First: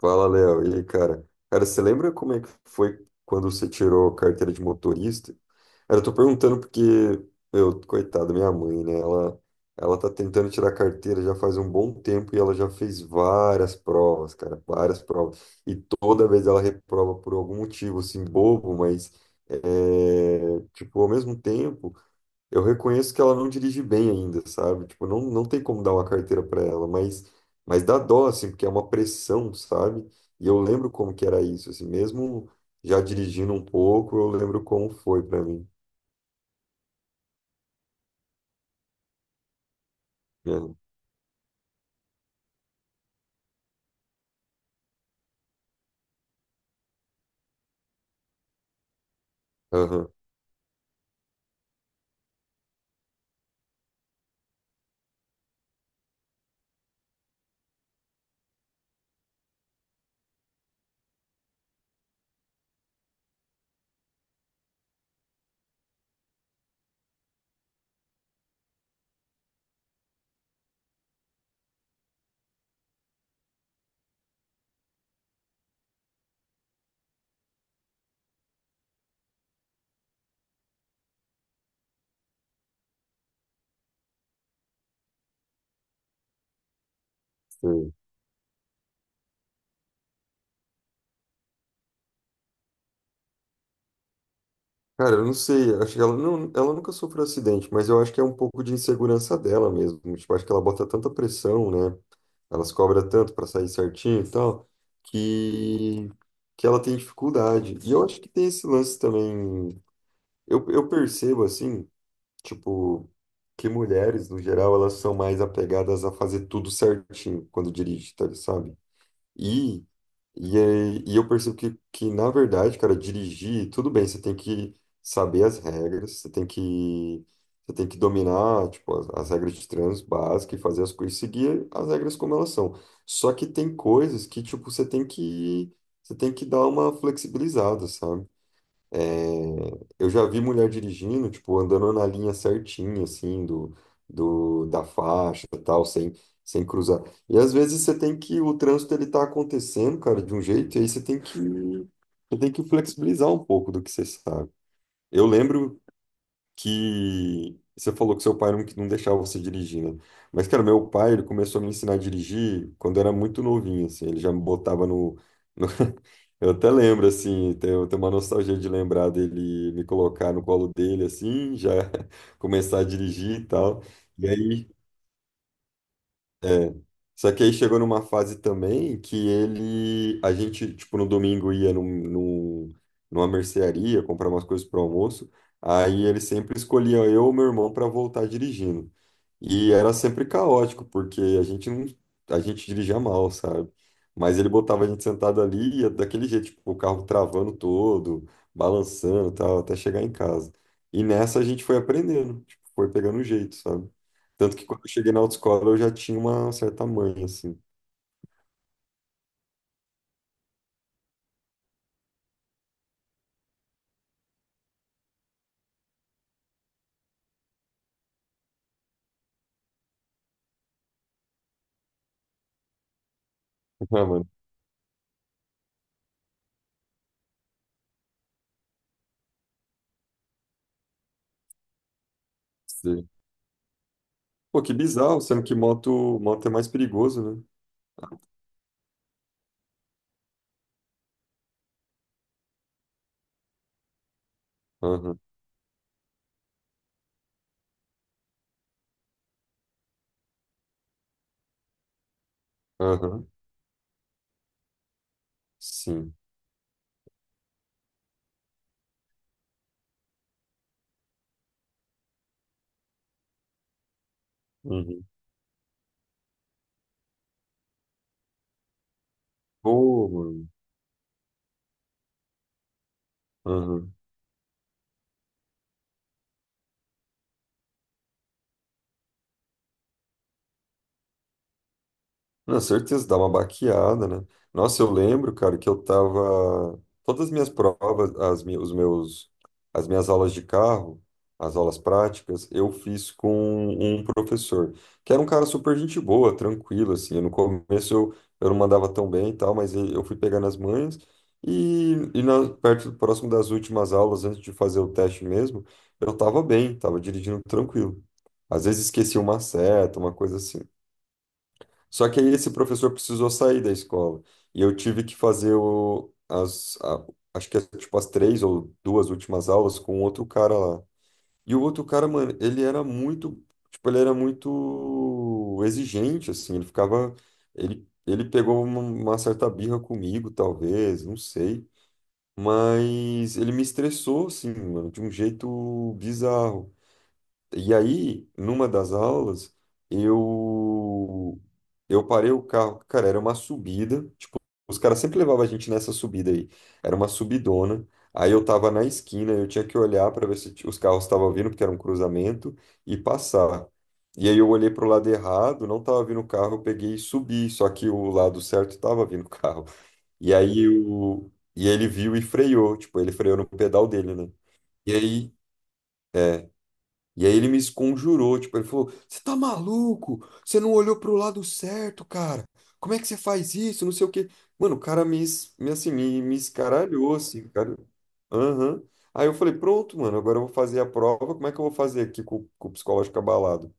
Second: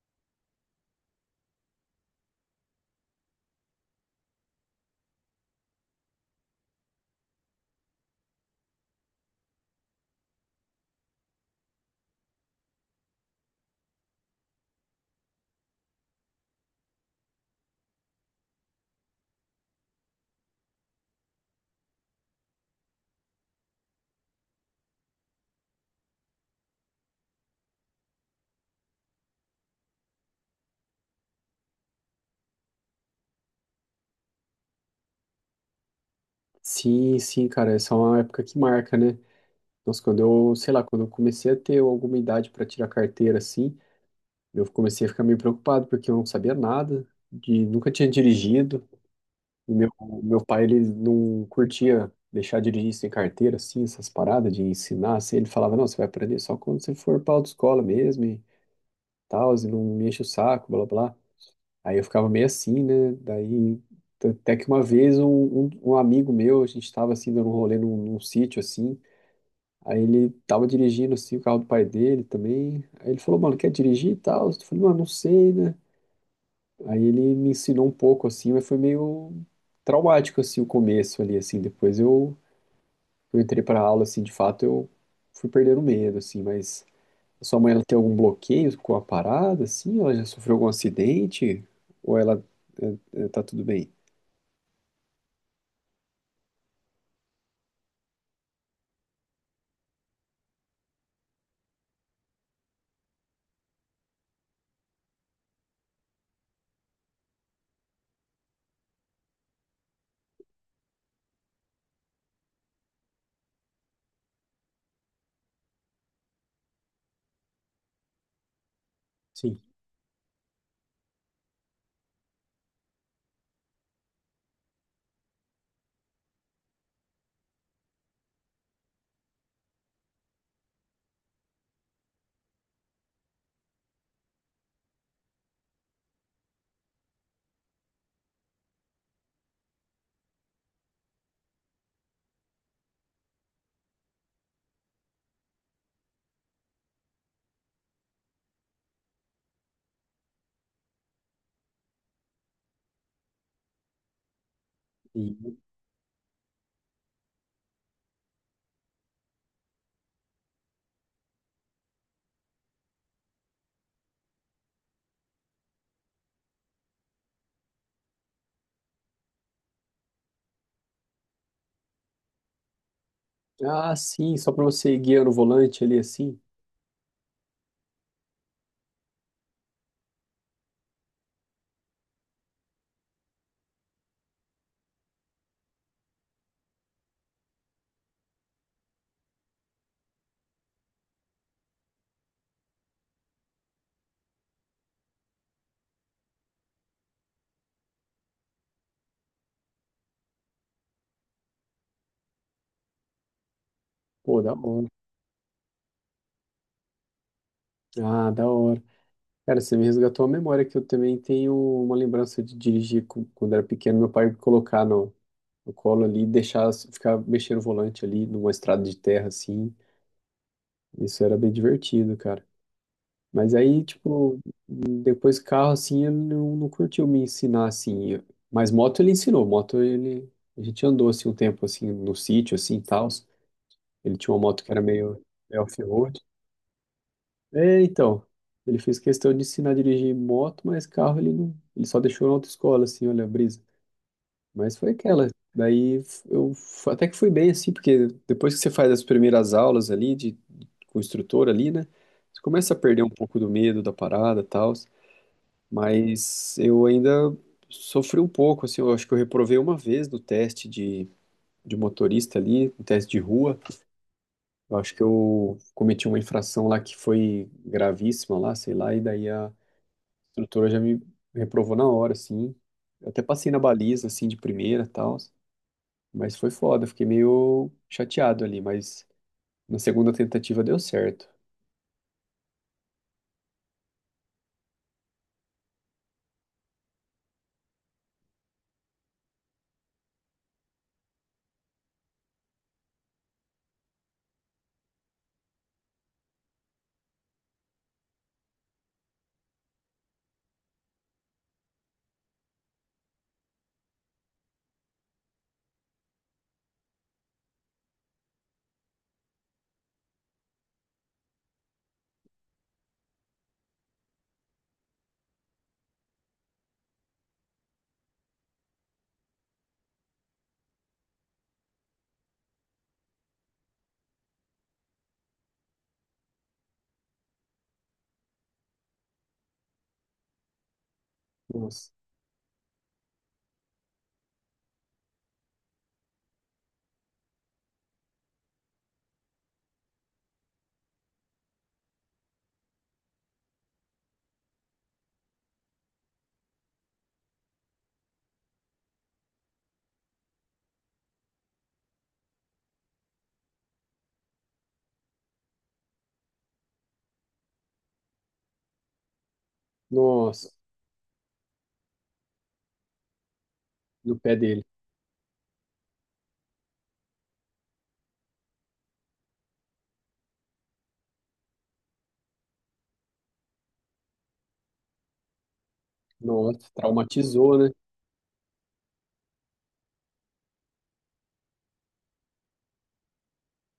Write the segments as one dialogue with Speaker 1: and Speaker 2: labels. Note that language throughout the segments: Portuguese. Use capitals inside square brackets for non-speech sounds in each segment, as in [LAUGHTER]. Speaker 1: Fala, Léo. E aí, cara? Cara, você lembra como é que foi quando você tirou a carteira de motorista? Cara, eu tô perguntando porque, meu, coitada, minha mãe, né? Ela tá tentando tirar a carteira já faz um bom tempo e ela já fez várias provas, cara, várias provas. E toda vez ela reprova por algum motivo, assim, bobo, mas, é, tipo, ao mesmo tempo. Eu reconheço que ela não dirige bem ainda, sabe? Tipo, não tem como dar uma carteira para ela, mas dá dó, assim, porque é uma pressão, sabe? E eu lembro como que era isso, assim, mesmo já dirigindo um pouco, eu lembro como foi para mim.
Speaker 2: Sim, sim, cara, essa é uma época que marca, né? Nossa, quando eu, sei
Speaker 1: Né?
Speaker 2: lá, quando eu comecei a ter alguma idade para tirar carteira, assim, eu comecei a ficar meio preocupado, porque eu não sabia nada, de, nunca tinha dirigido, e meu,
Speaker 1: Aham,
Speaker 2: meu pai, ele não curtia deixar dirigir sem carteira, assim, essas paradas de ensinar, assim, ele falava, não, você vai aprender só quando você for pra autoescola mesmo, e tal, e não me enche o saco, blá, blá. Aí eu ficava meio assim, né? Daí, até que uma vez um amigo meu, a gente estava assim, dando um rolê num sítio, assim, aí ele tava dirigindo assim o carro do pai dele também. Aí ele falou, mano, quer dirigir e tal? Eu falei, mano, não sei, né? Aí ele me ensinou um pouco assim, mas foi meio traumático assim o começo ali, assim. Depois eu entrei pra aula, assim, de fato eu fui perdendo o medo, assim. Mas a sua mãe, ela
Speaker 1: sei.
Speaker 2: tem algum bloqueio com a parada, assim? Ela já sofreu algum acidente? Ou ela é, é, tá tudo bem?
Speaker 1: Cara, eu não sei, acho que ela, não, ela nunca sofreu acidente, mas eu acho que é um pouco de insegurança dela mesmo. Tipo, acho que ela bota tanta pressão, né? Ela se cobra tanto para sair certinho e tal, que, que ela tem dificuldade. E eu acho que tem esse lance também. Eu percebo assim, tipo, que mulheres, no geral, elas são mais apegadas a fazer tudo certinho quando dirige, tá, sabe?
Speaker 2: Sim.
Speaker 1: E, e eu percebo que, na verdade, cara, dirigir, tudo bem, você tem que saber as regras, você tem que dominar, tipo, as regras de trânsito básicas e fazer as coisas, seguir as regras como elas são. Só que tem coisas que, tipo, você tem que dar uma flexibilizada, sabe? Eu já vi mulher dirigindo, tipo, andando na linha certinha, assim, do, da faixa e tal, sem cruzar. E às vezes você tem que, o trânsito ele tá acontecendo, cara, de um jeito, e aí você tem que flexibilizar um pouco do que você sabe.
Speaker 2: E,
Speaker 1: Eu lembro que você falou que seu pai não deixava você dirigir, né? Mas, cara, meu pai, ele começou a me ensinar a dirigir quando eu era muito novinho, assim, ele já me botava no. Eu até lembro, assim, tenho uma nostalgia de lembrar dele me colocar no colo dele, assim, já [LAUGHS] começar a dirigir e tal.
Speaker 2: ah,
Speaker 1: E
Speaker 2: sim, só pra
Speaker 1: aí
Speaker 2: você ir guiando o volante ali, assim.
Speaker 1: só que aí chegou numa fase também que ele, a gente, tipo, no domingo ia num, numa mercearia comprar umas coisas pro almoço, aí ele sempre escolhia eu ou meu irmão para voltar dirigindo. E era sempre caótico, porque a gente não, a gente dirigia mal, sabe? Mas ele botava a gente sentado ali e ia daquele jeito, tipo, o carro travando todo, balançando, e tal, até chegar em casa. E nessa a gente foi aprendendo, tipo, foi pegando o jeito, sabe?
Speaker 2: Pô, da
Speaker 1: Tanto que quando
Speaker 2: hora.
Speaker 1: eu cheguei na autoescola eu já tinha uma certa manha, assim.
Speaker 2: Ah, da hora. Cara, você me resgatou a memória que eu também tenho uma lembrança de dirigir com- quando era pequeno, meu pai me colocar no, no colo ali e deixar ficar mexendo o volante ali numa estrada de terra assim. Isso era bem divertido, cara. Mas aí,
Speaker 1: [LAUGHS] Ah, mano,
Speaker 2: tipo, depois carro assim, ele não, não curtiu me ensinar assim. Mas moto ele ensinou, moto ele a gente andou assim um tempo assim no sítio assim, tal.
Speaker 1: sei.
Speaker 2: Ele tinha uma
Speaker 1: Pô,
Speaker 2: moto que
Speaker 1: que
Speaker 2: era
Speaker 1: bizarro,
Speaker 2: meio
Speaker 1: sendo que
Speaker 2: meio
Speaker 1: moto,
Speaker 2: off-road.
Speaker 1: moto é mais perigoso, né?
Speaker 2: É, então, ele fez questão de ensinar a dirigir moto, mas carro ele não, ele só deixou na autoescola, assim, olha a brisa. Mas foi
Speaker 1: Aham,
Speaker 2: aquela. Daí eu f- até que fui bem, assim, porque depois que você faz as primeiras aulas ali de- com o instrutor ali, né, você começa a perder um
Speaker 1: aham,
Speaker 2: pouco do medo da parada, tal.
Speaker 1: sim.
Speaker 2: Mas eu ainda sofri um pouco, assim, eu acho que eu reprovei uma vez no teste de motorista ali, no teste de rua. Eu acho que
Speaker 1: Uhum.
Speaker 2: eu cometi uma infração lá que foi gravíssima lá, sei lá, e daí a
Speaker 1: Pô, mano.
Speaker 2: instrutora já me reprovou na hora, assim. Eu até passei na
Speaker 1: Aham.
Speaker 2: baliza, assim, de primeira e tal. Mas foi foda, fiquei meio chateado ali. Mas na segunda tentativa deu certo.
Speaker 1: Na certeza, dá uma baqueada, né? Nossa, eu lembro, cara, que eu tava. Todas as minhas provas, as, mi- os meus, as minhas aulas de carro, as aulas práticas, eu fiz com um professor, que era um cara super gente boa, tranquilo, assim. No começo eu não mandava tão bem e tal, mas eu fui pegando as manhas. E próximo das últimas aulas, antes de fazer o teste mesmo, eu tava bem, tava dirigindo tranquilo. Às vezes esquecia uma seta, uma coisa assim. Só que aí esse professor precisou sair da escola e eu tive que fazer acho que tipo, as três ou duas últimas aulas com outro cara lá. E o outro cara, mano, ele era muito exigente, assim, ele ficava, ele pegou uma certa birra comigo, talvez, não sei,
Speaker 2: Nossa,
Speaker 1: mas ele me estressou, assim, mano, de um jeito bizarro. E aí, numa das aulas, eu eu parei o carro. Cara, era uma subida. Tipo, os caras sempre levavam a gente nessa subida aí. Era uma subidona. Aí eu tava na esquina, eu tinha que olhar para ver se os carros estavam vindo, porque era um cruzamento, e passar. E aí eu olhei pro lado errado, não tava vindo o carro, eu peguei e subi, só que o lado certo tava vindo o carro. E
Speaker 2: nossa,
Speaker 1: aí o e ele viu e freou, tipo, ele freou no pedal dele,
Speaker 2: no
Speaker 1: né?
Speaker 2: pé dele.
Speaker 1: E aí e aí ele me esconjurou, tipo, ele falou: Você tá maluco? Você não olhou pro lado certo, cara. Como é que você faz isso? Não sei o quê. Mano, o cara me, es- me, assim, me
Speaker 2: Nossa,
Speaker 1: escaralhou, assim,
Speaker 2: traumatizou, né?
Speaker 1: cara. Aham. Aí eu falei: Pronto, mano, agora eu vou fazer a prova. Como é que eu vou fazer aqui com o psicológico abalado?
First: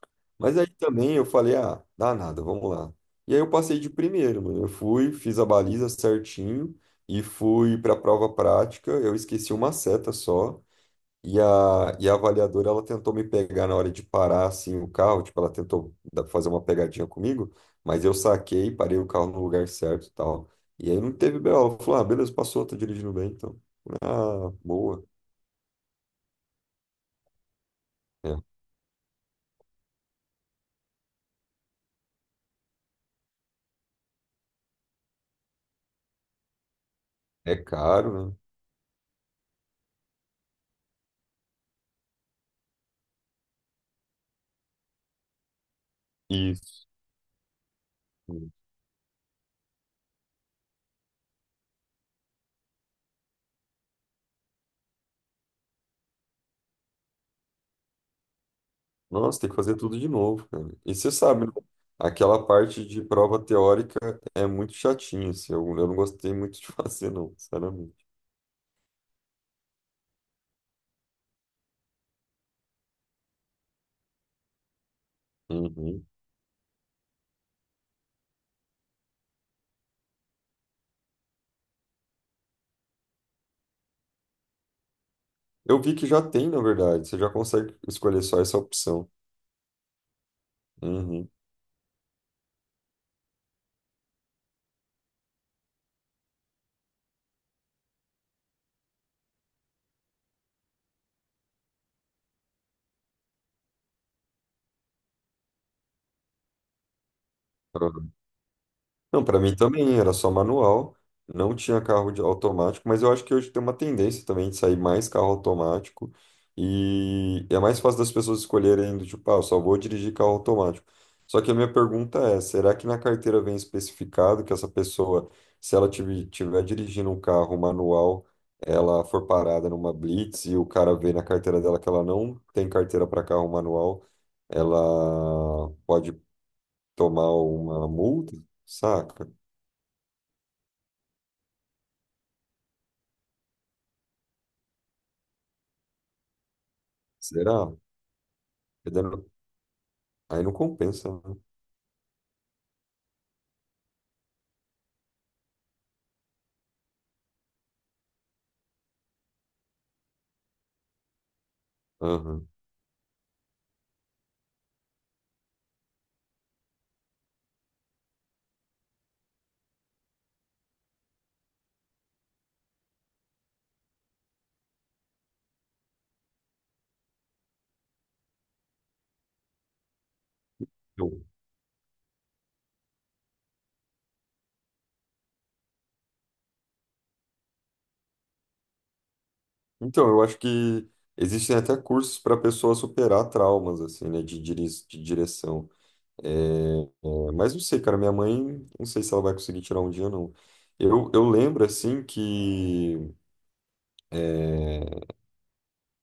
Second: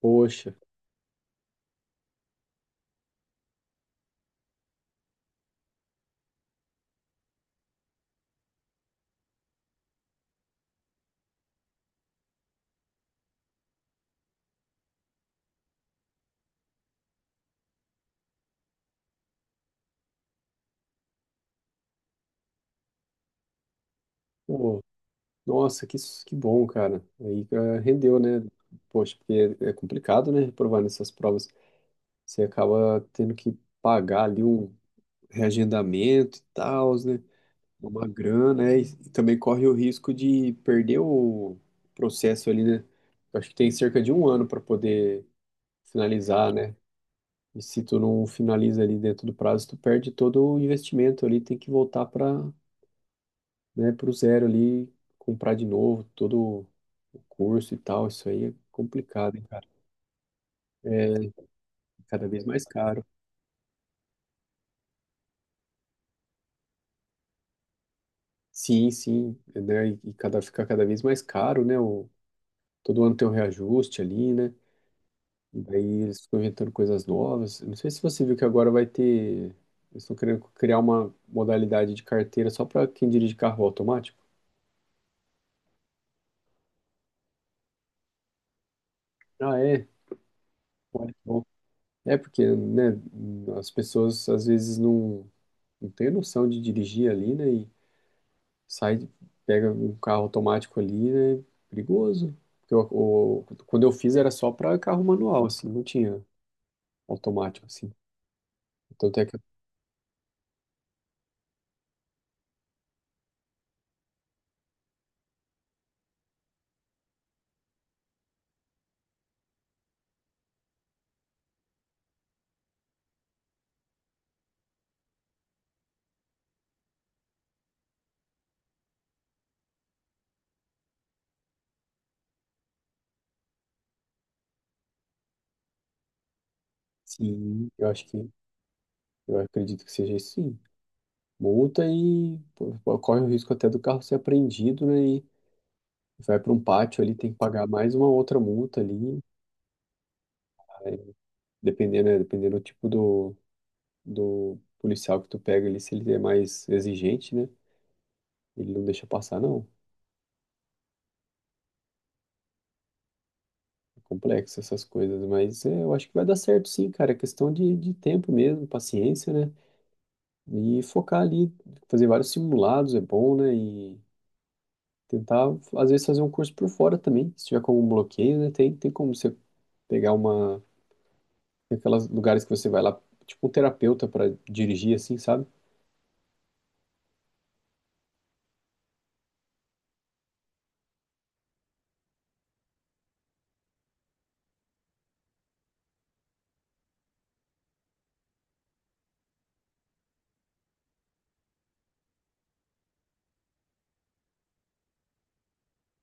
Speaker 2: Poxa,
Speaker 1: Mas aí também eu falei: Ah, dá nada, vamos lá. E aí eu passei de primeiro, mano. Eu fui, fiz a baliza certinho e fui pra prova prática. Eu esqueci uma seta só. E a avaliadora, ela tentou me pegar na hora de parar, assim, o carro. Tipo, ela tentou fazer uma pegadinha comigo, mas eu saquei, parei o carro no lugar certo e tal. E aí não teve BO. Ela falou, ah, beleza, passou, tá dirigindo bem, então. Ah,
Speaker 2: pô,
Speaker 1: boa.
Speaker 2: nossa, que, s- que bom, cara. Aí eh, rendeu, né? Poxa, porque é complicado, né? Reprovar nessas provas. Você acaba tendo que pagar ali um reagendamento e tal, né?
Speaker 1: É, é
Speaker 2: Uma
Speaker 1: caro, né?
Speaker 2: grana, né? E também corre o risco de perder o processo ali, né? Eu acho que tem cerca de um ano para poder finalizar, né?
Speaker 1: Isso.
Speaker 2: E se tu não finaliza ali dentro do prazo, tu perde todo o investimento ali, tem que voltar para, né, para o zero ali, comprar de novo todo o curso e tal. Isso aí é complicado,
Speaker 1: Nossa,
Speaker 2: hein,
Speaker 1: tem que
Speaker 2: cara?
Speaker 1: fazer tudo de novo, cara. E você
Speaker 2: É
Speaker 1: sabe, né?
Speaker 2: cada vez
Speaker 1: Aquela
Speaker 2: mais
Speaker 1: parte de
Speaker 2: caro.
Speaker 1: prova teórica é muito chatinha, assim. Eu não gostei muito de [LAUGHS] fazer, não, sinceramente.
Speaker 2: Sim, sim, né? E cada, fica cada vez mais caro, né? O, todo ano tem um reajuste ali, né? Daí
Speaker 1: Uhum.
Speaker 2: eles ficam inventando coisas novas. Não sei se você viu que agora vai ter. Eles estão querendo criar uma modalidade de carteira só para quem dirige carro automático.
Speaker 1: Eu vi que já tem, na verdade. Você já consegue escolher só essa opção.
Speaker 2: Ah, é? Olha que
Speaker 1: Uhum.
Speaker 2: bom. É porque, né, as pessoas às vezes não, não têm noção de dirigir ali, né? E sai, pega um carro automático ali, né? Perigoso. Porque eu- o- quando eu fiz era só para carro manual, assim, não tinha automático, assim.
Speaker 1: Uhum.
Speaker 2: Então
Speaker 1: Não,
Speaker 2: tem que.
Speaker 1: para mim também era só manual. Não tinha carro de automático, mas eu acho que hoje tem uma tendência também de sair mais carro automático. E é mais fácil das pessoas escolherem do tipo, ah, eu só vou dirigir carro automático. Só que a minha pergunta é, será que na carteira vem especificado que essa pessoa, se ela estiver dirigindo um carro manual, ela for parada numa blitz e o cara vê na carteira dela que ela não tem carteira para carro manual? Ela pode tomar
Speaker 2: Sim, eu
Speaker 1: uma
Speaker 2: acho que.
Speaker 1: multa, saca?
Speaker 2: Eu acredito que seja isso, sim. Multa e pô, corre o risco até do carro ser apreendido, né? E vai para um pátio ali, tem que pagar
Speaker 1: Será?
Speaker 2: mais uma outra multa
Speaker 1: Porque daí
Speaker 2: ali,
Speaker 1: não- Aí não
Speaker 2: aí,
Speaker 1: compensa, né?
Speaker 2: dependendo, né, dependendo do tipo do, do policial que tu pega ali, se ele é mais exigente, né? Ele não deixa passar, não.
Speaker 1: Aham.
Speaker 2: É complexo essas coisas, mas é, eu acho que vai dar certo sim, cara. É questão de tempo mesmo, paciência, né? E focar ali, fazer vários simulados é bom, né? E tentar, às vezes, fazer um curso por fora também. Se tiver como um bloqueio, né? Tem, tem como você pegar uma,
Speaker 1: Eu-
Speaker 2: tem aqueles lugares que você vai lá, tipo um terapeuta pra dirigir, assim, sabe?
Speaker 1: Então, eu acho que existem até cursos para a pessoa superar traumas, assim, né, de direção. É, mas não sei, cara, minha mãe, não sei se ela vai conseguir tirar um dia, não. Eu lembro, assim, é,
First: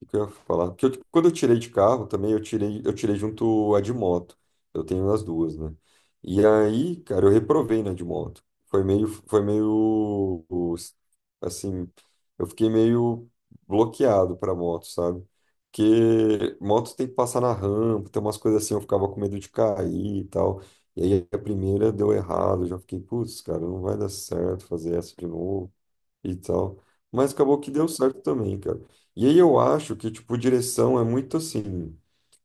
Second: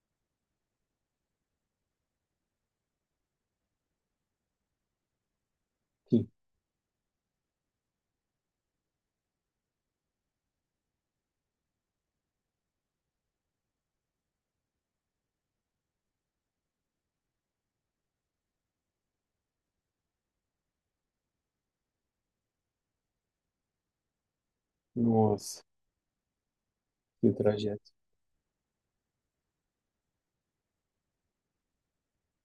Speaker 1: O que eu ia falar? Porque eu, tipo, quando eu tirei de carro também, eu tirei junto a de moto. Eu tenho as duas, né?
Speaker 2: Sim.
Speaker 1: E aí, cara, eu reprovei na de moto. Foi meio, foi meio, os- assim, eu fiquei meio bloqueado pra moto, sabe? Porque moto tem que passar na rampa, tem umas coisas assim, eu ficava com medo de cair e tal. E aí a primeira deu errado, eu já fiquei, putz, cara, não vai dar certo fazer essa de
Speaker 2: Nossa,
Speaker 1: novo e tal.
Speaker 2: que
Speaker 1: Mas acabou que deu
Speaker 2: trajeto.
Speaker 1: certo também, cara. E aí eu acho que, tipo, direção é muito assim.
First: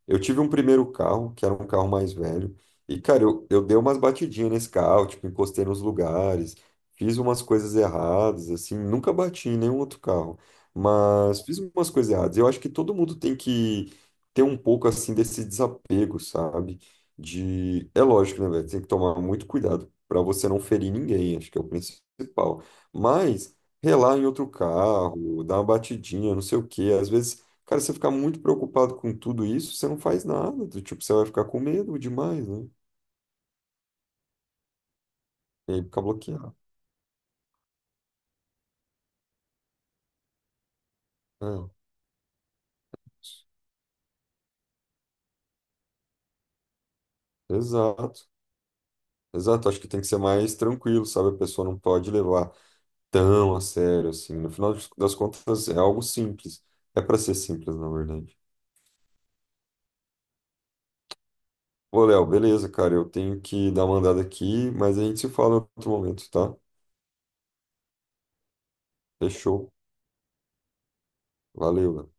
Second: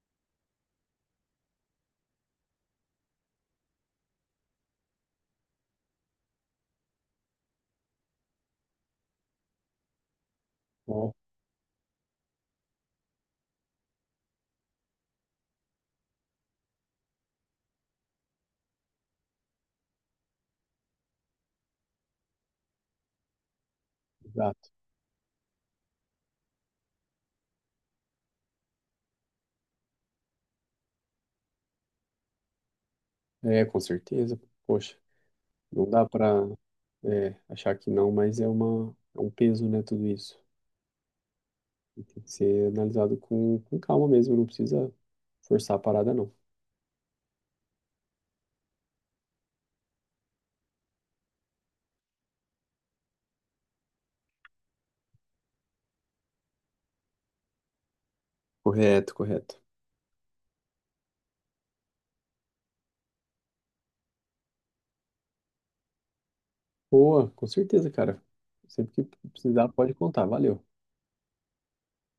Speaker 1: Eu tive um primeiro carro, que era um carro mais velho, e, cara, eu dei umas batidinhas nesse carro, tipo, encostei nos lugares, fiz umas coisas erradas, assim, nunca bati em nenhum outro carro,
Speaker 2: Ó,
Speaker 1: mas fiz umas coisas erradas. Eu acho que todo mundo tem que ter um pouco, assim, desse desapego, sabe? De... É lógico, né, velho? Tem que tomar muito cuidado para você não ferir ninguém, acho que é o principal. Mas relar em outro
Speaker 2: exato.
Speaker 1: carro, dar uma batidinha, não sei o quê, às vezes. Cara, se você ficar muito preocupado com tudo isso, você não faz nada, do tipo, você vai ficar com medo demais, né?
Speaker 2: É, com certeza. Poxa,
Speaker 1: E aí
Speaker 2: não
Speaker 1: fica
Speaker 2: dá pra
Speaker 1: bloqueado.
Speaker 2: é, achar que não, mas é uma, é um peso, né, tudo isso.
Speaker 1: É,
Speaker 2: E tem que ser analisado com calma mesmo, não precisa forçar a parada, não.
Speaker 1: exato. Exato. Acho que tem que ser mais tranquilo, sabe? A pessoa não pode levar tão a sério assim. No final das contas, é algo simples. É para ser simples, na verdade.
Speaker 2: Correto, correto.
Speaker 1: Ô, Léo, beleza, cara. Eu tenho que dar uma andada aqui, mas a gente se fala em outro momento, tá?
Speaker 2: Boa, com certeza, cara. Sempre que precisar,
Speaker 1: Fechou.
Speaker 2: pode contar. Valeu.
Speaker 1: Valeu, Léo.